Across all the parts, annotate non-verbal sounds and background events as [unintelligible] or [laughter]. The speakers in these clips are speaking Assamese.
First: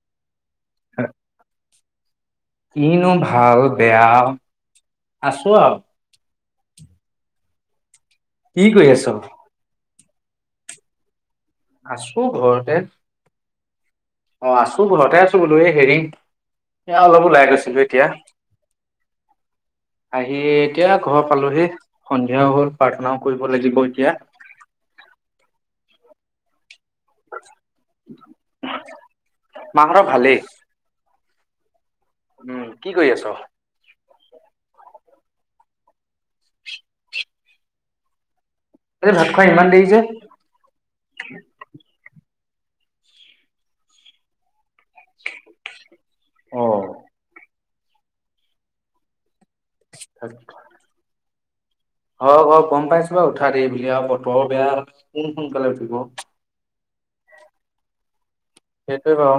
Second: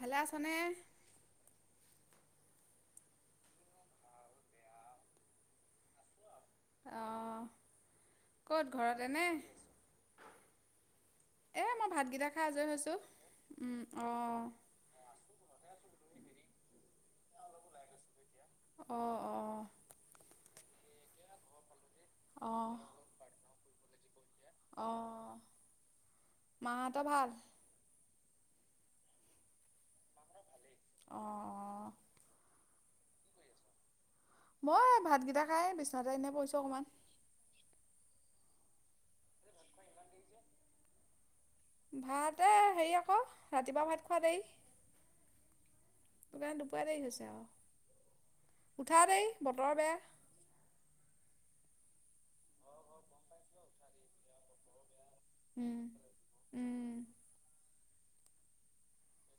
ভলা [unintelligible] হয়। কিনো ভাল বেয়া, আছো আও। অঁ। কি ক'ত কৰি আছ? ঘৰতে নে? আছো ভাতকেইটা খাই আজৰি ঘৰতে। হৈছোঁ। উম, অ। অ, আছো বোলহতে আছো বোলো এই, হেৰি এ অলপ ওলাই গৈছিলো এতিয়া। অঁ অঁ আহি। এতিয়া ঘৰ পালোহি। সন্ধিয়াও হ'ল প্ৰাৰ্থনাও কৰিব লাগিব। কৈতিয়া। [unintelligible] অহ মাহঁত ভাল মাহতৰ ভালেই অঁ উম কি কৰি আছ মই ভাতকেইটা খাই বিশ্বনাথতে এনেই পৈছো অকমান ত ভাত খোৱা ইমান দেৰিছে ভাত এ হেৰি আকৌ ৰাতিপুৱা ভাত খোৱা দেই অ তোকান দুপুৱতে হৈছে আৰু উঠাদেই বতৰ বেয়া অ অ গম পাইছো বাৰু উঠা দ বুলি আৰু বতৰ বেয়া কোন সোনকালে উম উঠিব উম সেইটো বাও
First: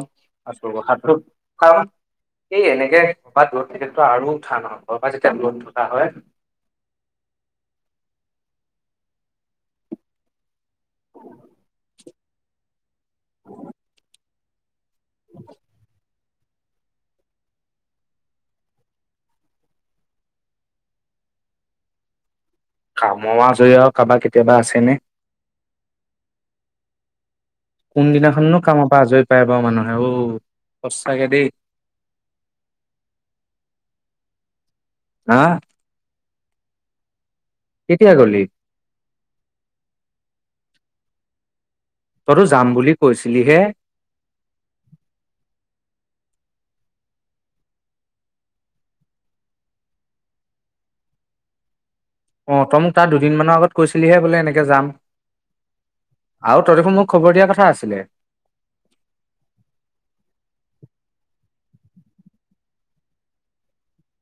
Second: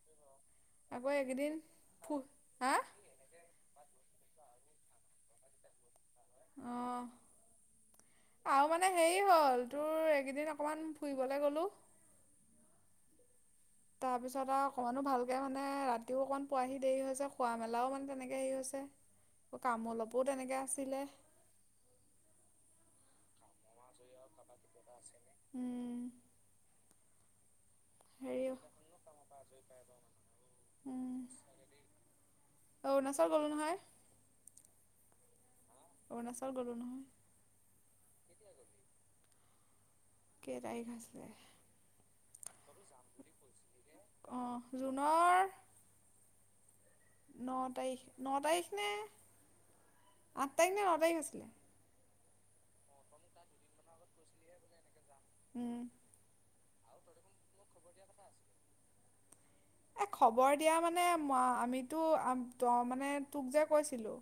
আকৌ আছো এইকেইদিন ফু এই হা এনেকে কৰবা দূৰ ত তেতিেতো আৰু উঠা নহয় ক'ৰ পৰা যেতিয়া বত থা হয় অ আৰু মানে হেৰি হ'ল তোৰ এইকেইদিন অকমান ফুৰিবলৈ গলো উ [unintelligible] তাৰপিছত আৰু অকণমানো ভালকৈ মানে ৰাতিও অকণমান পোৱাহি দেৰি হৈছে খোৱা মেলাও মানে তেনেকে হেৰি হৈছে কাম অলপোও তেনেকে আছিলে কাম মা ধৰি কাৰোবাকতি কেতিয়াবা আছেনে উম হেৰি কোনদিনাখননো কামৰ পৰা আজৰি পায় বাৰু মানুহে অ উম, সচাকে দেই অৰুণাচল গ'লোঁ নহয় হা [inaudible] কেতিয়া গ'লি? [inaudible] খৰচ যাম বুলি কৈছিলিহে অঁ জুনৰ ন তাৰিখ, ন তাৰিখ, নে আঠ তাৰিখ নে, ন তাৰিখ আছিলে। অ তই মোক তাৰ দুদিনমানৰ আগত কৈছিলিহে বোলে, ‌ এনেকে যাম। উম। আৰু তই দেখোন মোক খবৰ দিয়াৰ কথা আছিলে? এ খবৰ দিয়া মানে, আমিতো তই মানে, তোক যে কৈছিলোঁ।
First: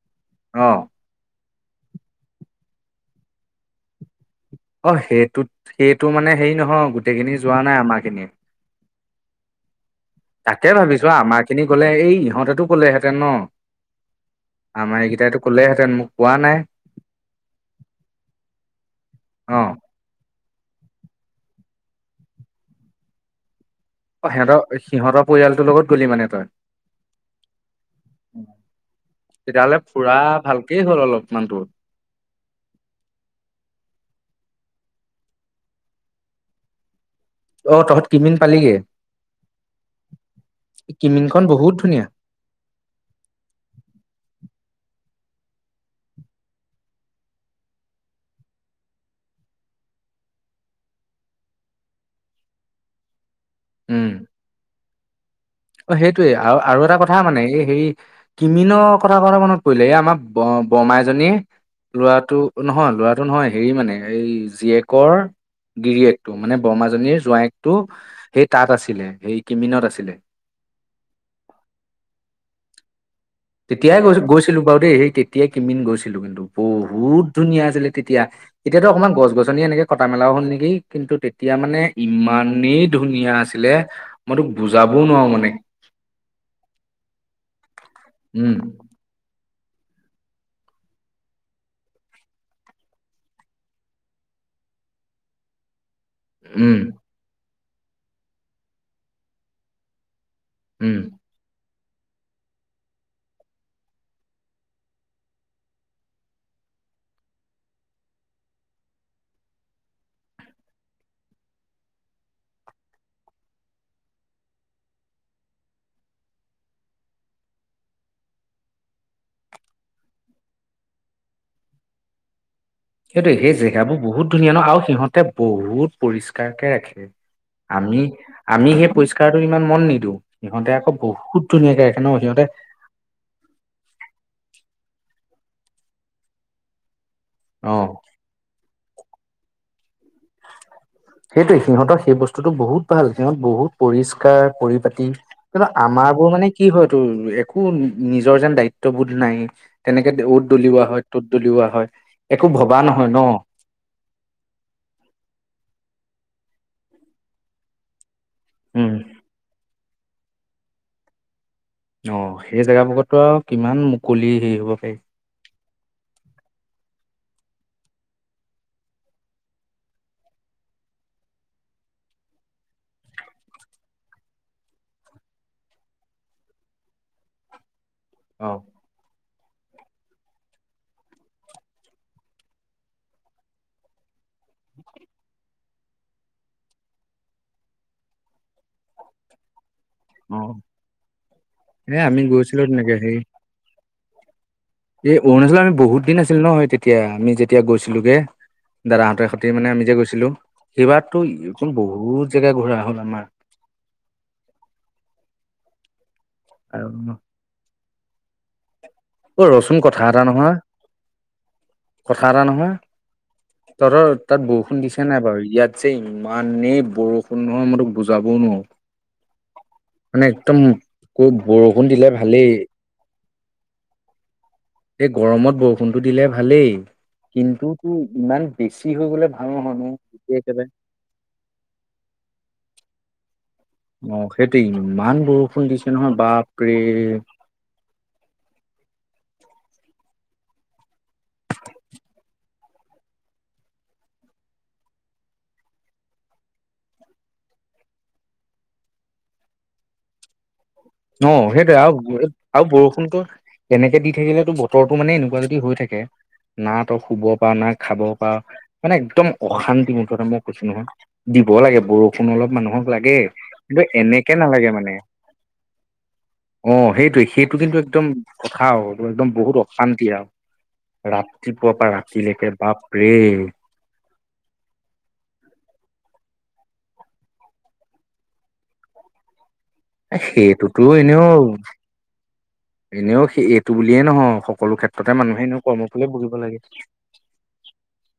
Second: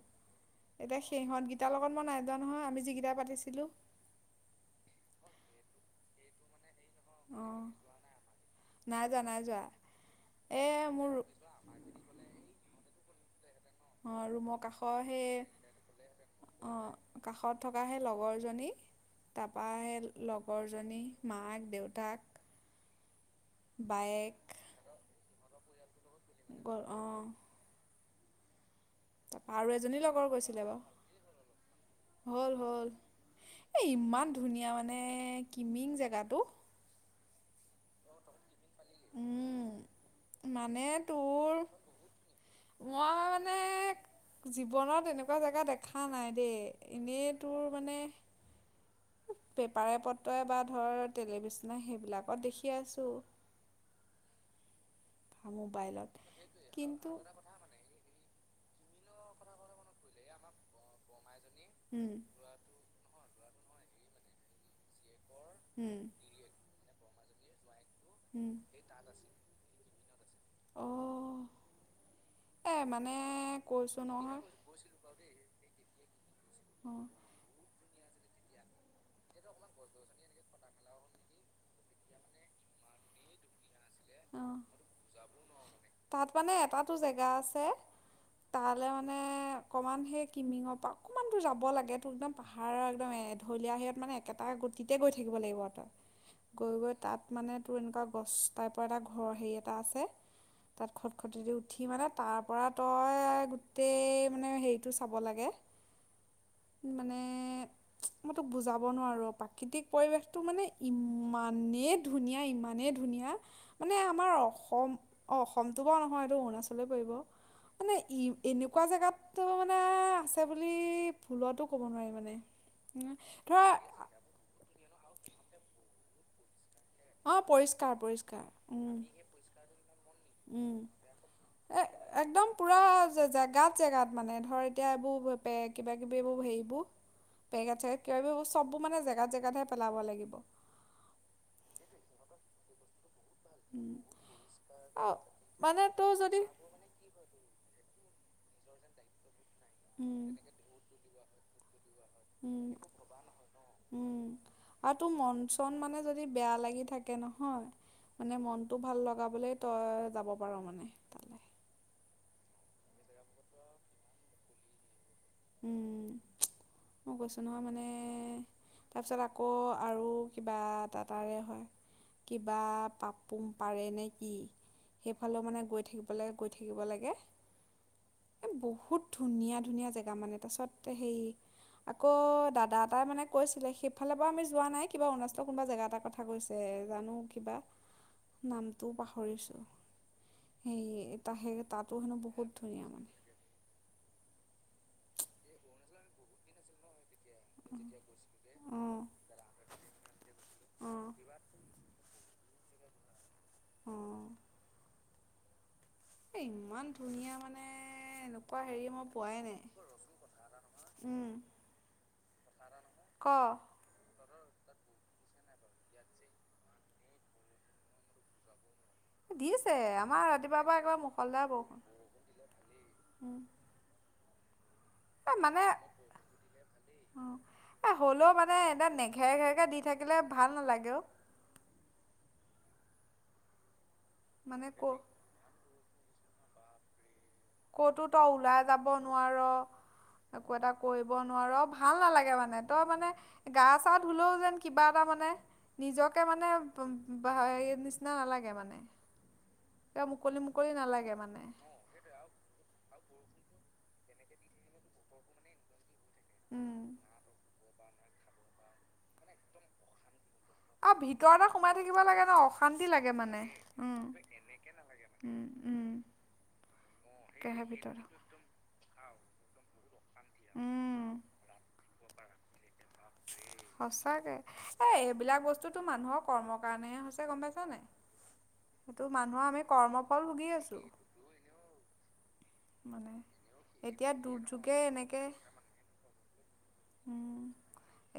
অ এতিয়া সিহঁত গিতা সেইকেইটাৰ লগত মই নাই যোৱা নহয়, আমি যিকেইটা পাতিছিলোঁ। অ সেইটোত, সেইটো মানে হেৰি নহয়। গোটেইখিনি যোৱা অঁ নাই আমাৰ খিনি। নাই যোৱা। নাই যোৱা। এই তাকে মোৰ ভাবিছোঁ, ‌ আমাৰ খিনি গলে এই ইহঁতেতো ক'লেহেঁতেন। তেন ন। অ ৰুমৰ কাষৰ আমাৰ সেই এইকেইটাইতো ক'লেহেঁতেন মোক কোৱা নাই অ, কাষত থকা সেই লগৰ জনী অ তাপা সেই লগৰজনী মাক দেউতাক। তাক অ সিহঁতৰ, সিহঁতৰ পৰিয়ালটোৰ লগত গ'লি মানে অ'। উম। তাৰপা আৰু এজনী লগৰ গৈছিলে বাৰু, অলপমান তোৰ হ'ল হ'ল এ ইমান ধুনীয়া মানে, কিমিং জেগাটো। ‌ অ তহঁত কিমিন পালিগে। উম। মানে কিমিনখন তোৰ, বহুত ধুনীয়া মই মানে জীৱনত এনেকুৱা কোৱা জেগা দেখা নাই দেই, এনেই তোৰ মানে পেপাৰে পত্ৰই বা ধৰ টেলিভিশনতে সেইবিলাকত দেখি আছোঁ। উম। বা অ মোবাইলত সেইটোৱে আৰু, আৰু এটা কিন্তু কথা মানে এই হেৰি কিমিনৰ কথা কওটে মনত পৰিলে, এই আমাৰ বমা এজনীয়ে উম ল'ৰাটো নহয়, ল'ৰাটো টো নহয়, হেৰি মানে এই জীয়েকৰ উম গিৰিয়েকটো মানে বৰমাজনীৰ জোঁৱায়েক টো সেই উম তাত আছিলে, সেই কিমিনত আছিলে। অ এ মানে তেতিয়াই কৈছোঁ গৈ নহয় গৈছিলো বাৰু দেই সেই তেতিয়াই কিমিন গৈছিলো কিন্তু অঁ বহুত ধুনীয়া আছিলে। তেতিয়া এতিয়াতো অকমান গছ গছনি এনেকে কটা মেলাও হ'ল নেকি, কিন্তু তেতিয়া মানে ইমানেই ধুনীয়া আছিলে। মই অ তোক বুজাবও নোৱাৰো মানে তাত মানে এটাতো জেগা আছে উম তালে মানে কমান সেই কিমিঙৰ পৰা অকমান দূৰ যাব লাগে তোৰ একদম পাহাৰৰ একদম এঢলীয়া সেয়াত মানে একেটা গতিতে গৈ থাকিব লাগিব তই। গৈ উম গৈ তাত মানে তোৰ এনকুৱা গছ টাইপ ওপৰ এটা ঘৰ হেৰি এটা আছে তাৰ উম খটখট যদি উ উঠি মানে তাৰ পৰা তই গোটেই মানে হেৰিটো চাব লাগে। মানে চুচ মই তোক বুজাব নোৱাৰো প্ৰাকৃতিক পৰিৱেশটো মানে ইমানেই ধুনীয়া ইমানেই ধুনীয়া মানে আমাৰ অসম অ অসমটো বাৰু নহয় এইটো অৰুণাচলেই পৰিব মানে ই এনেকুৱা জেগাতো মানে আছে বুলি ভুলতো ক'ব নোৱাৰি মানে সেইটোৱে সেই ধৰা জেগাবোৰ বহুত ধুনীয়া ন আৰু সিহঁত তাই বহুত পৰিষ্কাৰকে ৰাখে অঁ পৰিষ্কাৰ আমি পৰিষ্কাৰ আমি সেই উম পৰিষ্কাৰটো ইমান মন নিদিওঁ সিহঁতে উম আকৌ বহুত ধুনীয়াকে এ ৰাখে ন সিহঁতে একদম পুৰা জেগাত জেগাত মানে ধৰে এতিয়া এইবোৰ গ্ৰুপে কিবা কিবি এবোৰ হেৰিবোৰ পেকেট অ চেনেল কিবা কিবাকিবিও চব মানে জেগাত জেগাতহে পেলাব লাগিব সেইটোৱে সিহঁতৰ সেই বস্তুতটো বহুত ভাল সিহত বহুত পৰিষ্কাৰ পৰি পাতি অ কিয়নো মানে আমাৰ তোৰ বোৰ যদি মানে কি হয় তোৰ একো নিজৰ যেন দায়িত্ববোধ নাইয়ে তেনেকে উম দেউদ দলিওৱা হয় তত দলিওৱা হয় একো উম ভবা নহয় ন উম আৰু তোৰ মন চন মানে যদি যদি বেয়া লাগি থাকে নহয় মানে মনটো উম ভাল লগাবলে তয় যাব পাৰো মানে তালে অ সেই জেগাবোৰতক কিমান মুকলি হেৰি হ'ব পাৰি উম চুমই গৈছোঁ নহয় মানে তাৰপিছত আকৌ আৰু কিবা এটা তাৰে হয় কিবা পাপোম পাৰে নে কি সেইফালেও মানে গৈ থাকিব লাগে গৈ থাকিব লাগে এ অ বহুত ধুনীয়া ধুনীয়া জেগা তাৰমানে তাৰওচত হেই আকৌ দাদা এটাই মানে কৈছিলে সেইফালে পৰা আমি যোৱা নাই কিবা অৰুণাচলৰ কোনোবা জেগা এটাৰ কথা কৈছে জানো কিবা নামটোও পাহৰিছো অ সেই তাহে তাতো এ হেনো আমি বহুত গৈছিলো ধুনীয়া মানে এ অৰুণাচলত আমি বহুত দিন আছিল ন হয় তেতিয়া আমি যেতিয়া গৈছিলোগে অঁ দাদাহঁতেৰ হতে মানে আমি যে গৈছিলো অঁ সেইবাৰতো এইখন বহুত জেগা ঘূৰা হ'ল আমাৰ অঁ এই ইমান আৰু ধুনীয়া মানে এ এনেকুৱা হেৰি মোক অ ৰচোন কথা এটা নহয় উম কথা এটা নহয় ক তহঁতৰ তাত ব বৰষুণ দিছে নাই বাৰু ইয়াত যে ইমানেই বৰষুণ নহয় মই তোক বুজাবও নোৱাৰো দিছে আমাৰ মানে একদম ৰাতিপুৱাৰ পৰা একবাৰে ক মখলদাৰ বৰষুণ দিলে ভালেই বৰষুণ উম, এই গৰমত বৰষুণটো দিলে ভালেই অ', কিন্তু এ তোৰ হ'লেও ইমান মানে এনে বেছি হৈ গলে নেঘেৰে ভাল ঘেৰেকে নহয় দি নো থাকিলে একে ভাল একেবাৰে নালাগে অ', অ সেইটো মানে ক ইমান বৰষুণ দিছে নহয় বাপৰে কতো তই ওলাই যাব নোৱাৰ। একো এটা কৰিব নোৱাৰ। ভাল নালাগে মানে, তই মানে গা চা ধুলেও যেন কিবা এটা মানে, নিজকে মানে হে নিচিনা নালাগে, মানে ক মুকলি মুকলি নালাগে মানে অহ সেইটোৱে আও আৰু বৰষুণতো এনেকে দি থাকিলেতো বতৰটো মানে এনেকুৱা যদি হৈ থাকে না উম, তই শুব পা না খাব পাৰ মানে একদম অশান্তি মুঠতে মোক কৈছো নহয়। আৰু ভিতৰতে দিব সোমাই লাগে থাকিব বৰষুণ ন অলপ মানুহক অশান্তি লাগে, মানে কিন্তু উম, এনেকে নালাগে মানে। উম, উম। অ সেইটোৱে সেইটো কিন্তু একদম কথা একদম বহুত অশান্তি আৰু। একদম ৰাতিপুৱা পৰা জিএকে বাপ সচাকে এ এইবিলাক বস্তুতো মানুহক কৰ্ম কাৰণে হৈছে গম পাইছ নাই? সেইটো মানুহৰ আমি কৰ্মফল ভুগি আছোঁ সেইটোতো এনেও মানে এনেও স এইটো বুলিয়ে এতিয়া নহয়, সকলো দুৰ্যোগে ক্ষেত্ৰতে এনেকে মানুহে এনেও কৰ্ম ফুল ভুগিব লাগে। উম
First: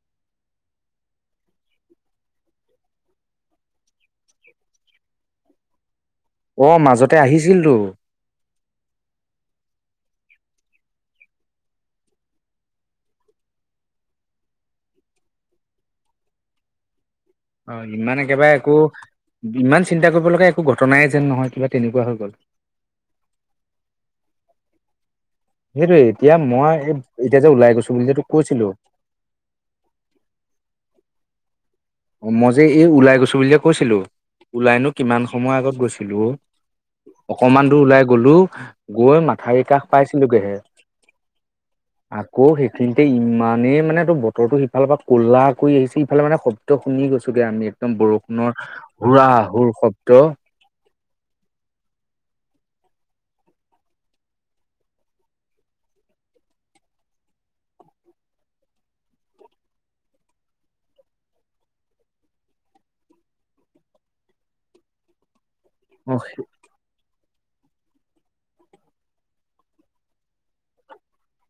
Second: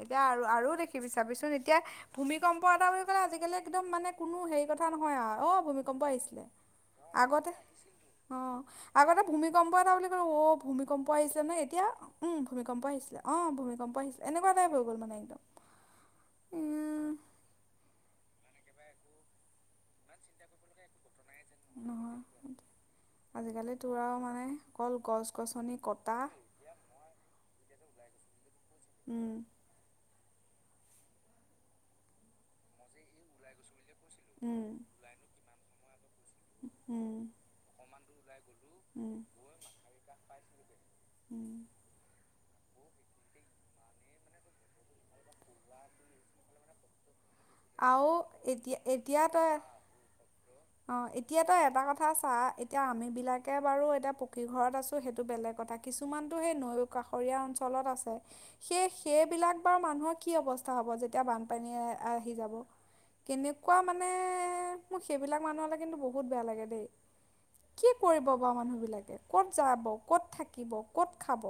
এতিয়া আৰু আৰু দেখিবি চাবিচোন এতিয়া, ভূমিকম্প এটা বুলি ক'লে আজিকালি একদম মানে কোনো হেৰি কথা নহয় আও। অ ভম ভূমিকম্প আহিছিলে অ মাজতে আগতে আহিছিলতো অ। আগতে ভূমিকম্প এটা বুলি ক'লে অ ভূমিকম্প আহিছিলে নয়। এতিয়া উম ভূমিকম্প আহিছিলে। অ ভূমিকম্প আহিছিল এনেকুৱা টাইপ হৈ গ'ল মানে। একদম উম অ ইমান একেবাৰে একো ইমান চিন্তা কৰিব লগা একো ঘটনাই নহয় কিবা তেনেকুৱা হৈ গ'ল। নহয় কল গছ। গছনি সেইটোয়ে কটা এতিয়া মই এতিয়া যে ওলাই গৈছো বুলি যে তোক কৈছিলো উম। অ মই যে এই ওলাই গৈছো বুলি যে কৈছিলো উম ওলাইনো কিমান সময় আগত গৈছিলো অ। উম অকমান দূৰ ওলাই গলো উম গৈ মাথাউৰি কাষ পাইছিলোগেহে। [inaudible] আকৌ সেইখিনিতে ইমানেই মানে তোৰ বতৰটো সিফালৰ পৰা ক'লা কৰি আহিছে ইফালে মানে শুনি গৈছে আৰু এতিয়া এতিয়া তই হুৰ শব্দ অ এতিয়া তই এটা কথা চা, এতিয়া আমি বিলাকে বাৰু এতিয়া পকী ঘৰত আছোঁ সেইটো বেলেগ কথা কিছুমানতটো সেই নৈ কাষৰীয়া অঞ্চলত আছে। সেই সেইবিলাক বাৰু মানুহৰ কি অৱস্থা হ'ব যেতিয়া বানপানী [inaudible] কেনেকুৱা মানে মোৰ সেইবিলাক মানুহলে কিন্তু অ বহুত বেয়া লাগে দেই। কি কৰিব বাও মানুহবিলাকে? ক'ত যাব? ক'ত থাকিব? ক'ত খাব?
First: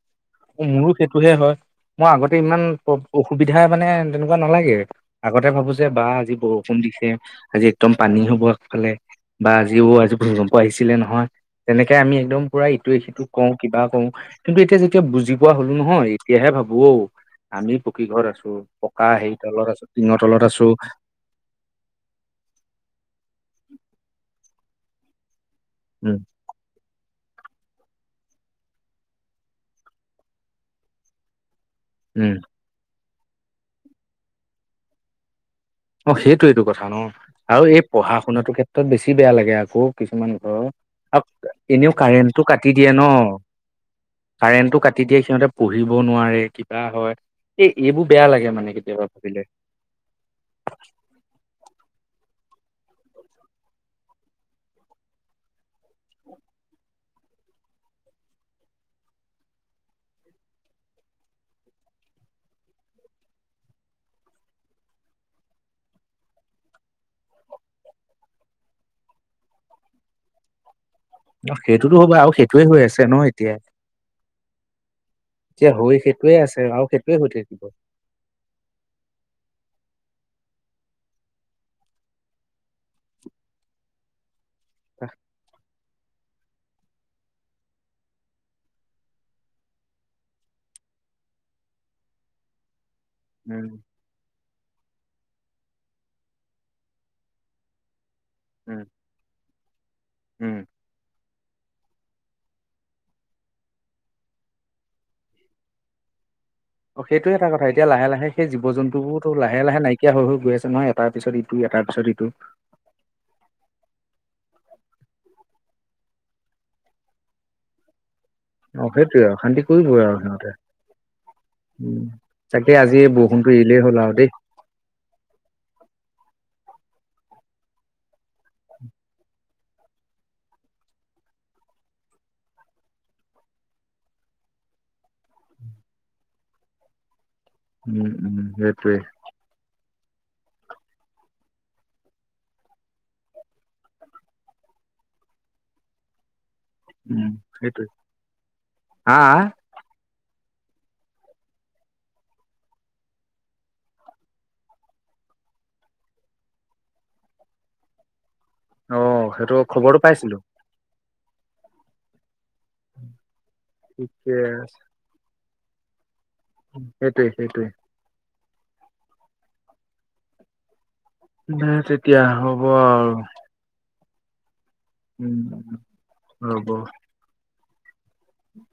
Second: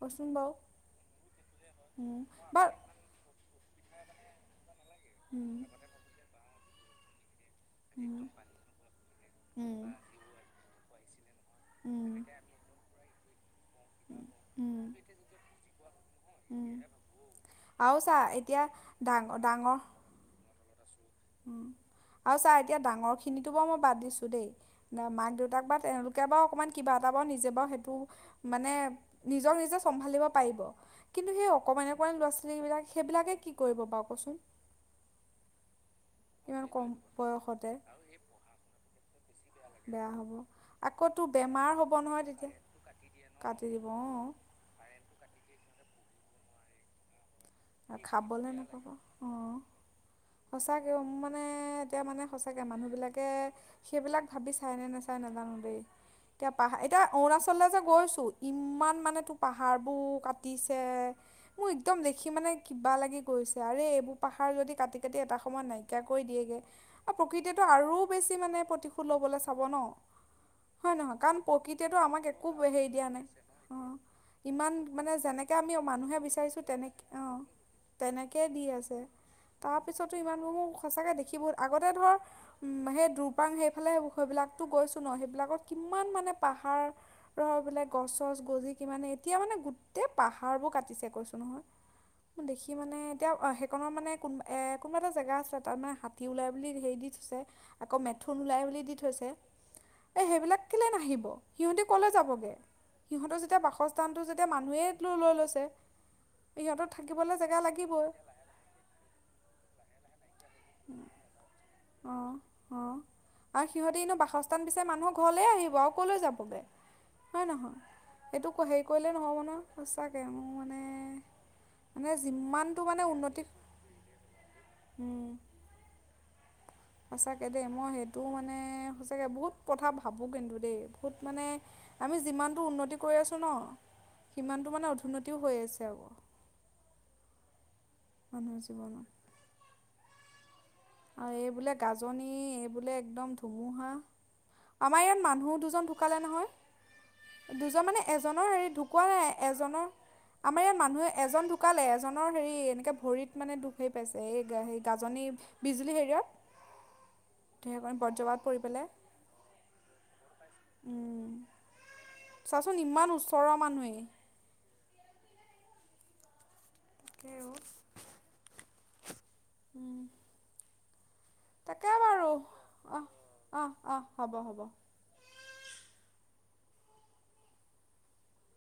কচোন বাৰু মোৰো সেইটোহে হয় মই উম আগতে ইমান বাৰু অসুবিধা মানে তেনেকুৱা নালাগে আগতে উম ভাবো যে বা আজি বহু ফন দিছে আজি একদম পানী উম হ'বফালে বা উম আজিও আজি ভূিকম্প আহিছে ছিলে নহয় তেনেকে আমি উম একদম পুৰা ইটোৱে সিটো ক কিবা কৰওঁ কিন্তু এতিয়া উম যি বুজি পোৱা হলো নহয় এতিয়াহে উম ভাবো অঔ আমি আৰু পকী চা ঘৰত আছো এতিয়া পকা হে ডাঙৰ তলত ডাঙৰ আছো টিঙৰ তলত আ আছো উম আৰু ছাৰ এতিয়া ডাঙৰিন খিনটো ব মই বাদ দিছো দেই না মাদু ত বা উম তেওঁলোকে বা অকণমান কিবা নিজে সেইটো মানে নিজৰ নিজে চম্ভালিব পাৰিব কিন্তু স অকণমান উম বস্তূ বিলাক সেইবিলাকে কি কৰিব বাৰু কচোন অ সেইটো এইটো ইমান কথা কম ন আৰু বয়সতে এই পঢ়া শুনাটোৰ ক্ষেত্ৰত বেছি বেয়া লাগে আকৌ বেয়া হ'ব কিছুমান ঘৰ আকৌ আৰু তোৰ বেমাৰ এনেও হ'ব নহয় কাৰেন্টটো তেতিয়া কাটি দিয়ে ন কাটি দিব অঁ কাৰেণ্টটো কাটি দিয়ে সিহঁতে পঢ়ি নোৱাৰে কিবা হয় এই এইবোৰ বেয়া লাগে খাবলৈ মানে কেতিয়াবা ভাবিলে তাকে মানে এতিয়া মানে সঁচাকে মানুহ বিলাকে সেইবিলাক ভাবি চাই নে নেচাই নাজানো দেই এতিয়া পাহাৰ এতিয়া অৰুণাচললে যে গৈছো ইমান মানে তোৰ পাহাৰ বোৰ কাটিছে মোৰ একদম দেখি সি মানে কিবা লাগি গৈছে আৰে এইবোৰ পাহাৰ যদি কাটি কাটি এটা সময়ত নাইকিয়া কৰি দিয়েগে প্ৰকৃতিয়ে টো আৰু বেছি মানে প্ৰতি ল'বলৈ চাব ন হয় নহয় কাৰণ ন সেইটোতো প্ৰকৃতিয়েটো হ'ব আমাক আৰু একো সেইটোৱে হৈ হেৰি আছে দিয়া ন নাই এতিয়া অ ইমান মানে যেনেকে এতিয়া আমি হৈ মানুহে সেইটোৱে বিচাৰিছো আছে আৰু তেনেকে সেইটোৱে অ হৈ থাকিব তেনেকে দি আছে তাৰপিছত টো ইমানবোৰ মোৰ সঁচাকৈ দেখিব বহুত আগতে ধৰ সেই দুৰপাং সেইফালে সেইবিলাক তো গৈছো ন সেইবিলাকত কিমান মানে পাহাৰৰ বোলে গছ গছ গছি কিমান এতিয়া মানে গোটেই পাহাৰবোৰ কাটিছে কৈছোঁ নহয় ম দেখি মানে এতিয়া উম সেইখনৰ মানে কোনোব এ কোনো এটা জেগা আছিলে তাৰ মানে হাতী ওলাই বুলি হেৰি দি থৈছে আকৌ মে থুন ওলাই উম বুলি দি থৈছে এ উম সেইবিলাক কেলে নাহিব সিহঁতে ক'লৈ যাবগে সিহঁতৰ যেতিয়া বাসস্থানটো যেতিয়া মানুহে ল লৈ লৈছে সিহঁতৰ অ থাকিবলৈ সেইটোৱে এটা জেগা কথা এতিয়া লাগিবই লাহে লাহে সেই জীৱ জন্তুবোৰটো লাহে লাহে নাইকিয়া হৈ গৈ আছে। নহয় এটাৰ পিছত ইটো এটাৰ পিছত ইটো। নো বাসস্থান বিচাৰি মানুহ ঘৰলে আহিব আৰু কলৈ যাবগৈ হয় নহয় এইটো অ হেৰি কৰিলেই সেইটোৱে আৰু নহ'ব অশান্তি নহয় কৰিবই আৰু সঁচাকে মোৰ সিহঁতে মানে উম মানে তাকে যিমানটো আজি মানে উন্নতি বৰষুণটো এৰিলেই হ'ল আৰু দেই উ। সঁচাকে দেই মই সেইটোও মানে সঁচাকে বহুত কথা ভাবোঁ কিন্তু দেই বহুত মানে আমি যিমানটো উন্নতি কৰি আছো ন সিমানটো মানে অধোন্নতিও হৈ আছে আকৌ। উম উম মানুহৰ সেইটোৱেই জীৱনত আৰু এই বোলে গাজনি এই বোলে একদম ধুমুহা আমাৰ ইয়াত মানুহ দুজন ঢুকালে নহয়। উম দুজন সেইটোৱে মানে এজনৰ হেৰি ঢুকুৱা হা নাই এজনৰ আমাৰ ইয়াত মানুহে এজন ঢুকালে এজনৰ হেৰি এনেকে ভৰিত মানে দুখেই পাইছে এই সে গাজনি বিজুলী হেৰিয়াত ঢেকণ বজ্ৰপাত পৰি পেলাই অ সেইটো খবৰো পাইছিলো উম চাচোন ইমান উচ ঠিকে আছে সেইটোৱে সেইটোৱে উম হ তেতিয়া হ'ব অহ আৰু অহ অহ হ'ব হ'ব উম হব